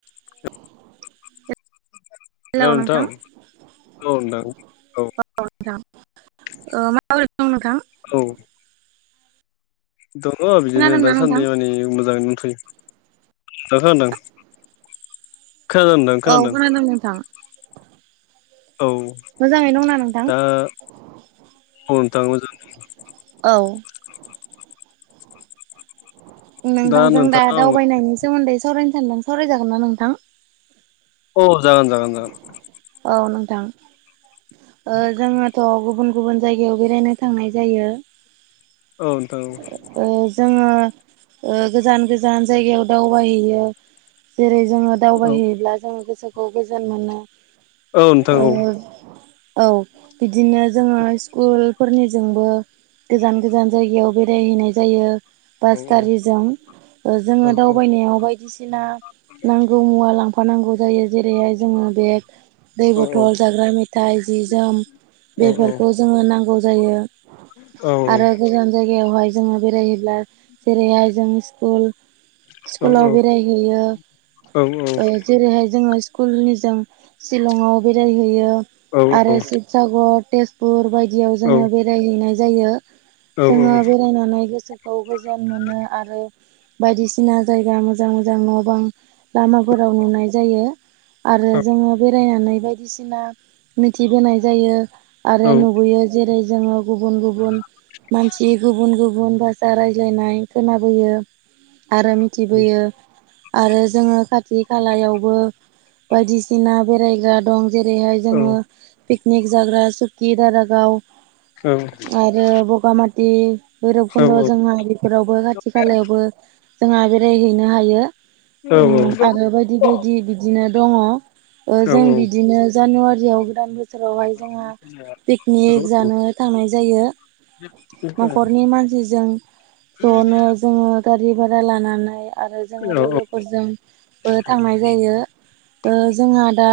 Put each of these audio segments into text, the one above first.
[inaudible] हेल' नोंथां औ नोंथां औ नोंथां ओ माबोरै दं नोंथां? औ दङ बिदिनो खोनादोंना नोंथां दासान्दै माने मोजाङैनो दंथयो। दा खोनादों? खोनादो नोंथां। औ खोनादों नोंथां। औ मोजाङै दंना नोंथां? दा औ नोंथां मोजां औ नोंथांजों दा नोंथांनाव आङो दावबायनायनि सोमोन्दै सावरायनो सानदों सावरायजागोन ना नोंथां? अ जागोन जागोन जागोन। औ नोंथां ओ जोङोथ' गुबुन गुबुन जायगायाव बेरायनो थांनाय जायो। औ नोंथां औ। ओ जोङो ओ गोजान गोजान जायगायाव दावबायहैयो जेरै जोङो औ दावबायहैयोब्ला जोङो गोसोखौ गोजोन मोनो औ नोंथां ओ औ औ बिदिनो जोङो स्कुलफोरनिजोंबो गोजान गोजान जायगायाव बेरायहैनाय जायो बास गारिजों। ओ जोङो औ दावबायनायाव बायदिसिना नांगौ मुवा लांफा फानांगौ जायो जेरैहाय जोङो बेग दै औ बथल जाग्रा मेथाइ जि जोम औ बेफोरखौ जोङो नांगौ जायो। आरो गोजान जायगायाव हाय जों बेरायोब्ला जेरैहाय जों स्कुल स्कुलाव बेरायहैयो ओ जेरैहाय जोङो स्कुल निजों शिलंआव बेरायहैयो आरो जि सागर तेजपुर बायदियाव जोङो बेरायहैनाय जायो। जोङो बेरायनानै गोसोखौ गोजोन मोनो आरो बायदिसिना जायगा मोजां मोजां न' बां लामाफोराव नुनाय जायो। आरो जोङो बेरायनानै बायदिसिना मिथिबोनाय जायो आरो नुबोयो। जेरै जोङो गुबुन गुबुन मानसि गुबुन गुबुन बा जा रायज्लायनाय खोनाबोयो आरो मिथिबोयो आरो जोङो खाथ थि खालायावबो बायदिसिना बेरायग्रा दं जेरैहाय जोङो पिकनिक जाग्रा सुकि दारागाव आरो बगामाति भैरबखुन्द' जोंहा बेफोरावबो खाथि खालायावबो जोंहा बेरायहैनो हायो। उम आरो बायदि बायदि बिदिनो दङ। ओ जों बिदिनो जानुवारियाव गोदान बोसोरावहाय जोंहा पिकनिक जानो थांनाय जायो न'खरनि मानसिजों ज'नो जोङो गारि भारा लानानै आरो औ जोङो औ लोगोफोरजोंबो थांनाय जायो। ओ जोंहा दा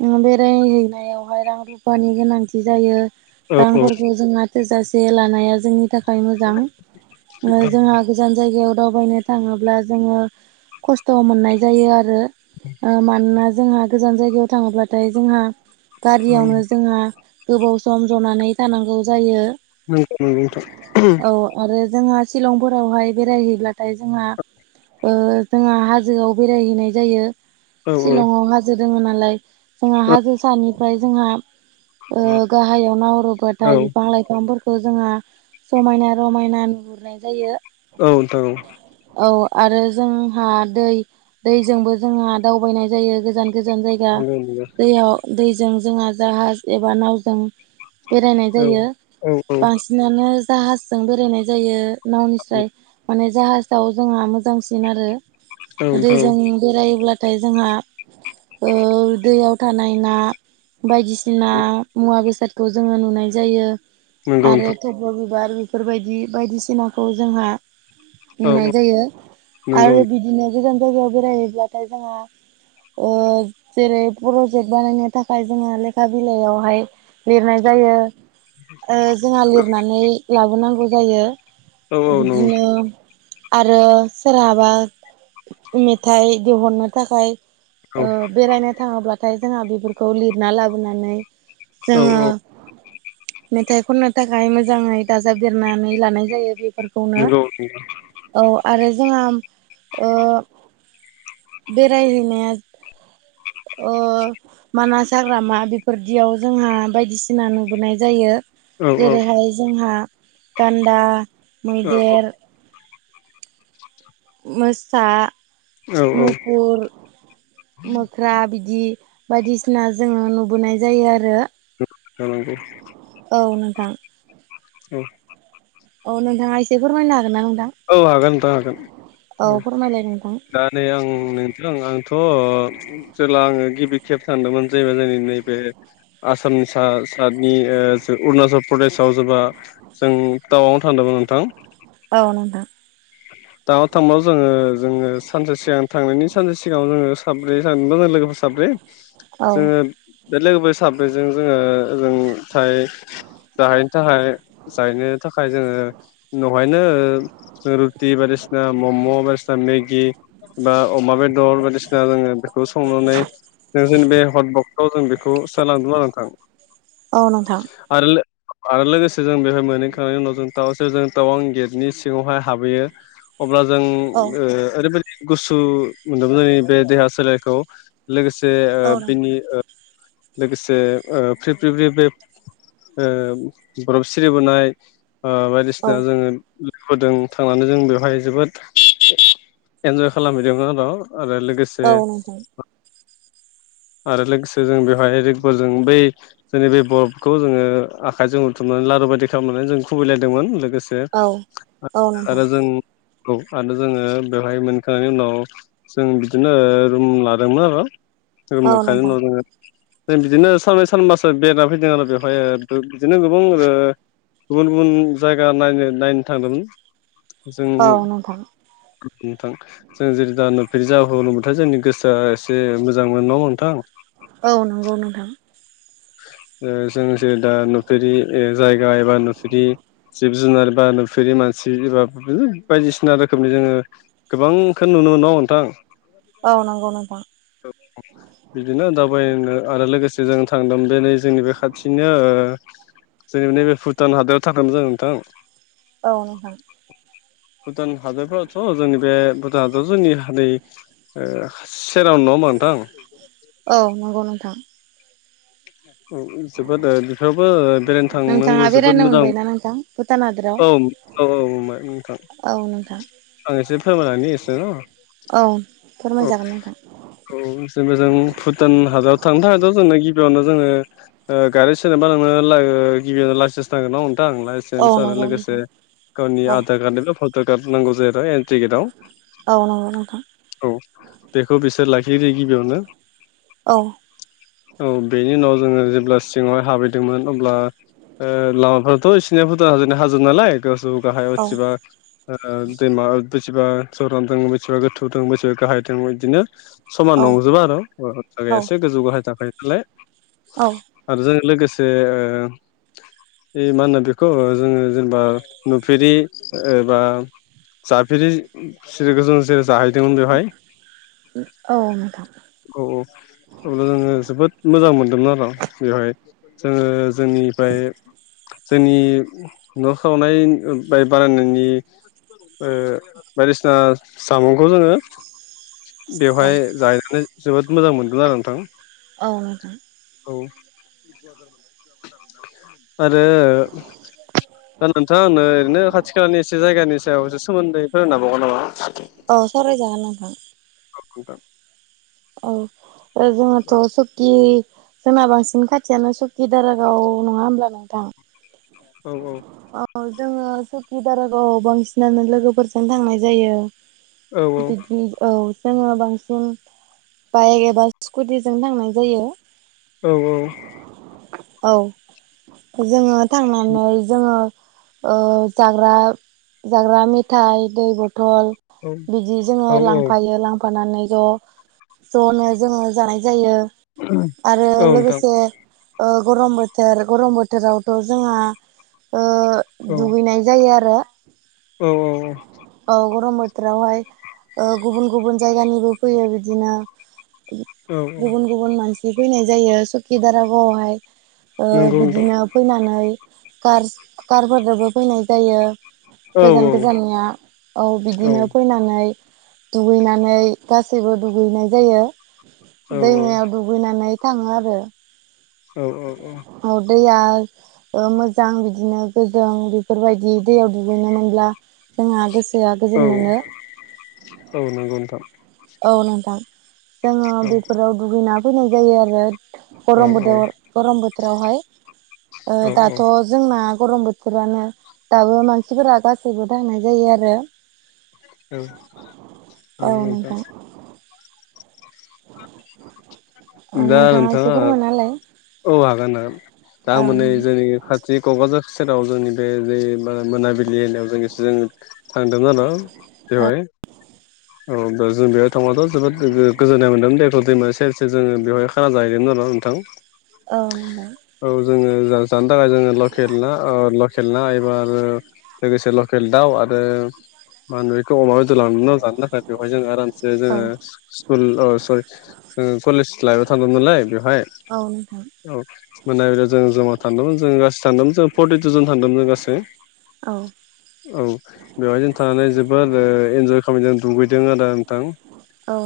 उम बेरायहैनायावहाय रां रुफानि गोनांथि जायो। औ औ रांफोरखौ जोंहा थोजासे लानाया जोंनि थाखाय मोजां ओ नंगौ जोंहा गोजान जायगायाव दावबायनो थाङोब्ला जोङो खस्थ' मोननाय जायो आरो। ओ मानोना जोंहा गोजान जायगायाव थाङोब्लाथाय जोंहा गारियावनो जोंहा गोबाव सम जनानै थानांगौ जायो। [unintelligible] नोंगौ नोंथां। औ आरो जोंहा शिलंफोरावहाय बेरायहैब्लाथाय जोंहा ओ जोंहा हाजोआव बेरायहैनाय जायो। औ औ शिलंआव हाजो दोङो नालाय जोंहा औ हाजो सानिफ्राय जोंहा ओ गाहायाव औ नाहरोबाथाय बिफां लाइफांफोर खौ जोंहा समायना रमायना नुहुरनाय जायो। औ नोंथां औ। औ आरो जोंहा दै दैजोंबो जोंहा दावबायनाय जायो गोजान -गोजान जायगा दैयाव दैजों जोंहा जाहाज एबा नावजों बेरायनाय जायो औ बांसिन नानो जाहाजजों बेरायनाय जायो नावनिस्राय माने जाहाजाव जोंहा मोजांसिन आरो दैजों बेरायोब्लाथाय जोंहा दैयाव थानाय ना बायदिसिना मुवा बेसादखौ जोङो नुनाय जायो। नंगौ नंगौ आरो थब्ल' बिबार बेफोरबायदि बायदिसिनाखौ जोंहा औ नोंथां औ नंगौ नोंथां औ नुनाय जायो नंगौ आरो बिदिनो गोजान जायगायाव बेरायहैब्लाथाय जोंहा जेरै प्रजेक्ट बानायनो थाखाय जोङो लेखा बिलाइयावहाय लिरनाय जायो। जोंहा लिरनानै लाबोनांगौ जायो औ औ नंगौ औ नंगौ औ बिदिनो आरो सोरहाबा मेथाइ दिहुननो थाखाय औ बेरायनो थाङोब्लाथाय जोंहा बेफोरखौ लिरना लाबोनानै औ औ जोङो मेथाइ खननो थाखाय मोजाङै दाजाबदेरनानै लानाय जायो। बे फोरखौनो औ आरो जोंहा ओ बेरायहैनाया अ मानास हाग्रामा बेफोरदियाव जोंहा बायदिसिना नुबोनाय जायो। जेरैहाय जोंहा गान्दा, मैदेर मोसा, मुफुर मोख्रा बिदि बायदिसिना जोङो नुबोनाय जायो आरो। खालामनांगौ [unintelligible] औ नोंथां औ औ नोंथाङा एसे फोरमायनो हागोना नोंथां? औ हागोन नोंथां हागोन औ फोरमायलाय नोंथां दा नै आं नोंथां आंथ' ओ जेला आङो गिबि खेब सानदोंमोन जेब जोंनि नैबे आसामनि साइडनि अरुणाचल प्रदेशआव जेब्ला जों तावां आव थांदोंमोन नोंथां औ नोंथां टावां थांबाबो जोङो जोङो सानसे सिगां थांनायनि सानसे सिगाङाव जोङो साब थांदों लोगोफोर साब्रे औ जोङो बे लोगोफोर साब्रैजों जोङो ओजों थाय जाहाय [unintelligible] थाखाय जायनो थाखाय जोङो उनावहायनो टि बायदिसिना मम' बायदिसिना मेगि बा अमा बेदर बायदिसिना जोङो बे खौ संनानै नों जों बे हट बक्सआव जों बेखौ सोनालांदोंमोन नोंथां। औ नोंथां आरो आरो लोगोसे जों बेवहाय मोनहैखांनायनि उनाव जों टाउन सेरजों टावां गेटनि सिङावहाय हाबहैयो। अब्ला जों औ ओरैबायदि गुसु मोनदोंमोन जोंनि बे देहा सोलेरखौ लोगोसे औ नोंथां बिनि लोगोसे ओ फ्रि, फ्रि, फ्रि बे बरफ सिरिबोनाय औ बायदिसिना जोङो लोगोफोरदों थांनानै जों बेवहाय जोबोद इन्जय खालामहैदोंमोन बेनि उनाव आरो लोगोसे औ नोंथां आरो लोगोसे जों बेवहाय रेगल जों बै जोंनि बे बरफखौ जोङो आखाइजों हुथुमनानै लारु बायदि खालामनानै जों खुबैलायदोंमोन। लोगोसे औ औ नोंथां आरो जों औ आरो जोङो बेवहाय मोनखांनायनि उनाव जों बिदिनो रुम लादोंमोन आरो। औ नोंथां [unintelligible] जों बिदिनो सानबै सानबासो बेरायना फैदों आरो बेवहाय बिदिनो गोबां गुबुन गुबुन जायगा नायनो नायनो थांदोंमोन औ जों नोंथां नोंथां जों जेरै दा नुफेरि जबाथाय जोंनि गोसोआ एसे मोजां मोजां मोन न' नोंथां औ नंगौ नोंथां जों जे दा नुफेरि जायगा एबा नुफेरि जिब जुनार बा नुफेरि मानसि एबा बिनो बायदिसिना रोखोमनि जोङो गोबांखो नुनो मोनोनाव नोंथां औ नंगौ नोंथा बिदिनो दावाबबायनो आरो लोगोसे जों थांदों बे नै जोंनि बे खाथिनो जोंनिब नैबे भुटान हादोराव थांगोन जों नोंथां औ नोंथां भुटान हादरफोराथ' जोंनि बे भुटान हादराव जोंनि हादै खासे राव नङाहोनबा नोंथां औ नंगौ नोंथां औ जोबोद बेफोरावबो बेरायनो थांनांगौ जोबोद मोजां भुतान हादोराव औ औ औ नोंथां औ नोंथां आं एसे फोरमलानै होसैना औ फोरमायजागोन नोंथां औ जेनबा जों भुटान हाजाराव थांनो थाखाय द' जोंना गिबियावनो जोङो गारि सोरनोबा ला [unintelligible] गिबियावनो लाइसेन्स थांगोन ना मोनथां आं लाइसेन्स औ आरो नंगौ लोगोसे नोंथां गावनि औ आधार कार्डनिबो भट' कार्ड नांगौ जाहैबाय औ नं औ बेखौ बिसोर लाखियोनो गिबियावनो औ औ बेनि उनाव जोङो जेब्ला सिङावहाय हाबैदोंमोन अब्ला लामाफ्राथ' इसिोरनिया भुदान हाजो हाजो नालाय गोजौ गाहाय औ उथिबा दैमा बेसेबा सरान दा बेसेबा गोथौ दं बेसेबा गाहाय दा बिदिनो समान औ नंजोबा आरो औ थाखाय एसे गोजौ गाहाय थाखायो नालाय औ आरो जों लोगोसे मा होनो बेखौ जोङो जेनेबा नुफेरि एबा जाफेरि गोजा जेरै जाहै औ मेथाम औ औ अब्ला जोङो जोबोद मोजां मोनदोंमोन आरो बेवहाय जोङो जोंनिफ्राय जोंनि न' सावनाय बानायनायनि बायदिसिना सामुंखौ जोङो औ बेवहाय जायनानै जोबोद मोजां मोनगोन आरो नोंथां औ औ आरो दा नोंथाङा आंनो ओरैनो खाथि खालानि एसे जायगानि सायाव इसे सोमोन्दै फोरोंनो हाबावगोन नामा? अ सावराय जागोन नोंथां खक औ जोंहाथ' सकि जोंना बांसिन खाथियानो सकिदारगाव नङा होमब्ला नोंथां औ औ औ जोङो सुकि दारागावआव बांसिनानो लोगोफोरजों थांनाय जायो। औ बिदिनो औ जोङो बांसिन बाइक एबा स्कुटिजों थांनाय जायो औ औ औ जोङो जोङो थांनानै जाग्रा जाग्रा मेथाइ दै बथल बिदि जोङो औ लांफायो लां माबानानै ज' ज'नो जोङो जानाय जायो। आरो औ नोंथां लोगोसे गरम बोथोर गरम बोथोरावथ' जोंहा ओ दुगैनाय जायो आरो औ औ औ औ गरम बोथोरावहाय गुबुन गुबुन जायगानिबो फैयो बिदिनो औ औ गुबुन गुबुन मानसि फैनाय जायो सखि दारागावआवहाय नंगौ नोंथां बिदिनो फैनानै कारफोरदोबो फैनाय जायो औ गोजान गोजाननिया औ औ बिदिनो फैनानै दुगैनानै गासैबो दुगैनाय जायो औ दैमायाव दुग लुगैनानै थाङो आरो औ औ औ [unintelligible] मोजां बिदिनो गोजों बेफोरबायदि दैयाव दुगैनो मोनब्ला जोंहा गोसोआ औ गोजोन मोनो औ नंगौ नोंथां औ नोंथां जोङो औ बेफोराव दुगैना फैनाय जायो आरो औ गरम बोदोर गरम बोथोरावहाय औ दाथ' जोंना गरम बोथोरानो दाबो मानसिफोरा गासैबो थांनाय जायो आरो औ नोंथां [unintelligible] [inaudible] दा एसे नोंथाङा फोरमायना होलाय औ हागोन ना औ दामाने नोंथां जोंनि खाथि जि क'क्राझार सेराव जोंनि बे जे मोनाबिलि ऐरियाव जों एसे जों थांदों जानो बेहाय औ जों बेयाव थाङाथ' जोबोद गोजोन्नाय मोनदों दैखौ दैमा सेर जोङो बेवहाय खाना जाहैदोंमोन आरो' नोंथां औ औ जोङो जानो थाखाय जोङो लकेल ना लकेल ना एबा आरो लोगोसे लकेल दाउ आरो मा बेखौ अमा बेदर [unintelligible] जानो थाखाय बेवहाय जोङो आरामसे औ जोङो स्कुल सरि जोङो कलेज लाइफआव थांगौमोन नालाय बेवहाय औ नोंथां औ मोना बे जों जमा थांदोंमोन जों गासि थानदोंमोन जों फर्टि थजन थांदोंमोन जों गासै औ औ बेवहायजों थानानै जोबोद इन्जय खालामैदों दुगैदों आरो [unintelligible]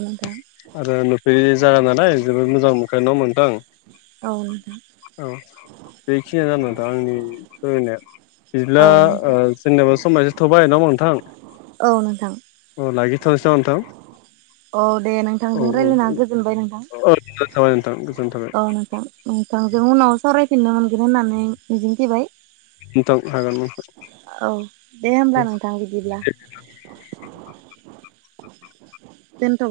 नोंथां आरो नुफेरि जागा नालाय जोबोद मोजां [unintelligible] औ दे औ बेखिनियानो जा नोथां आंनि फोरमायनाया बिदिब्ला औ नों जोंनाबो समायसो थबाय नङा होमबा नोंथां औ नोंथां लाखि थनसै नमा नोंथां औ दे नोंथांजों रायज्लायना गोजोनबाय नोंथां [unintelligible] गोजोन्थों औ नोंथां नोंथांजों उनाव सावरायफिननो मोनगोन होननानै मिजिंथििबाय नोंथां हागोन नोंथां औ दे हब्ला नोंथां बिदिब्ला दोनथ'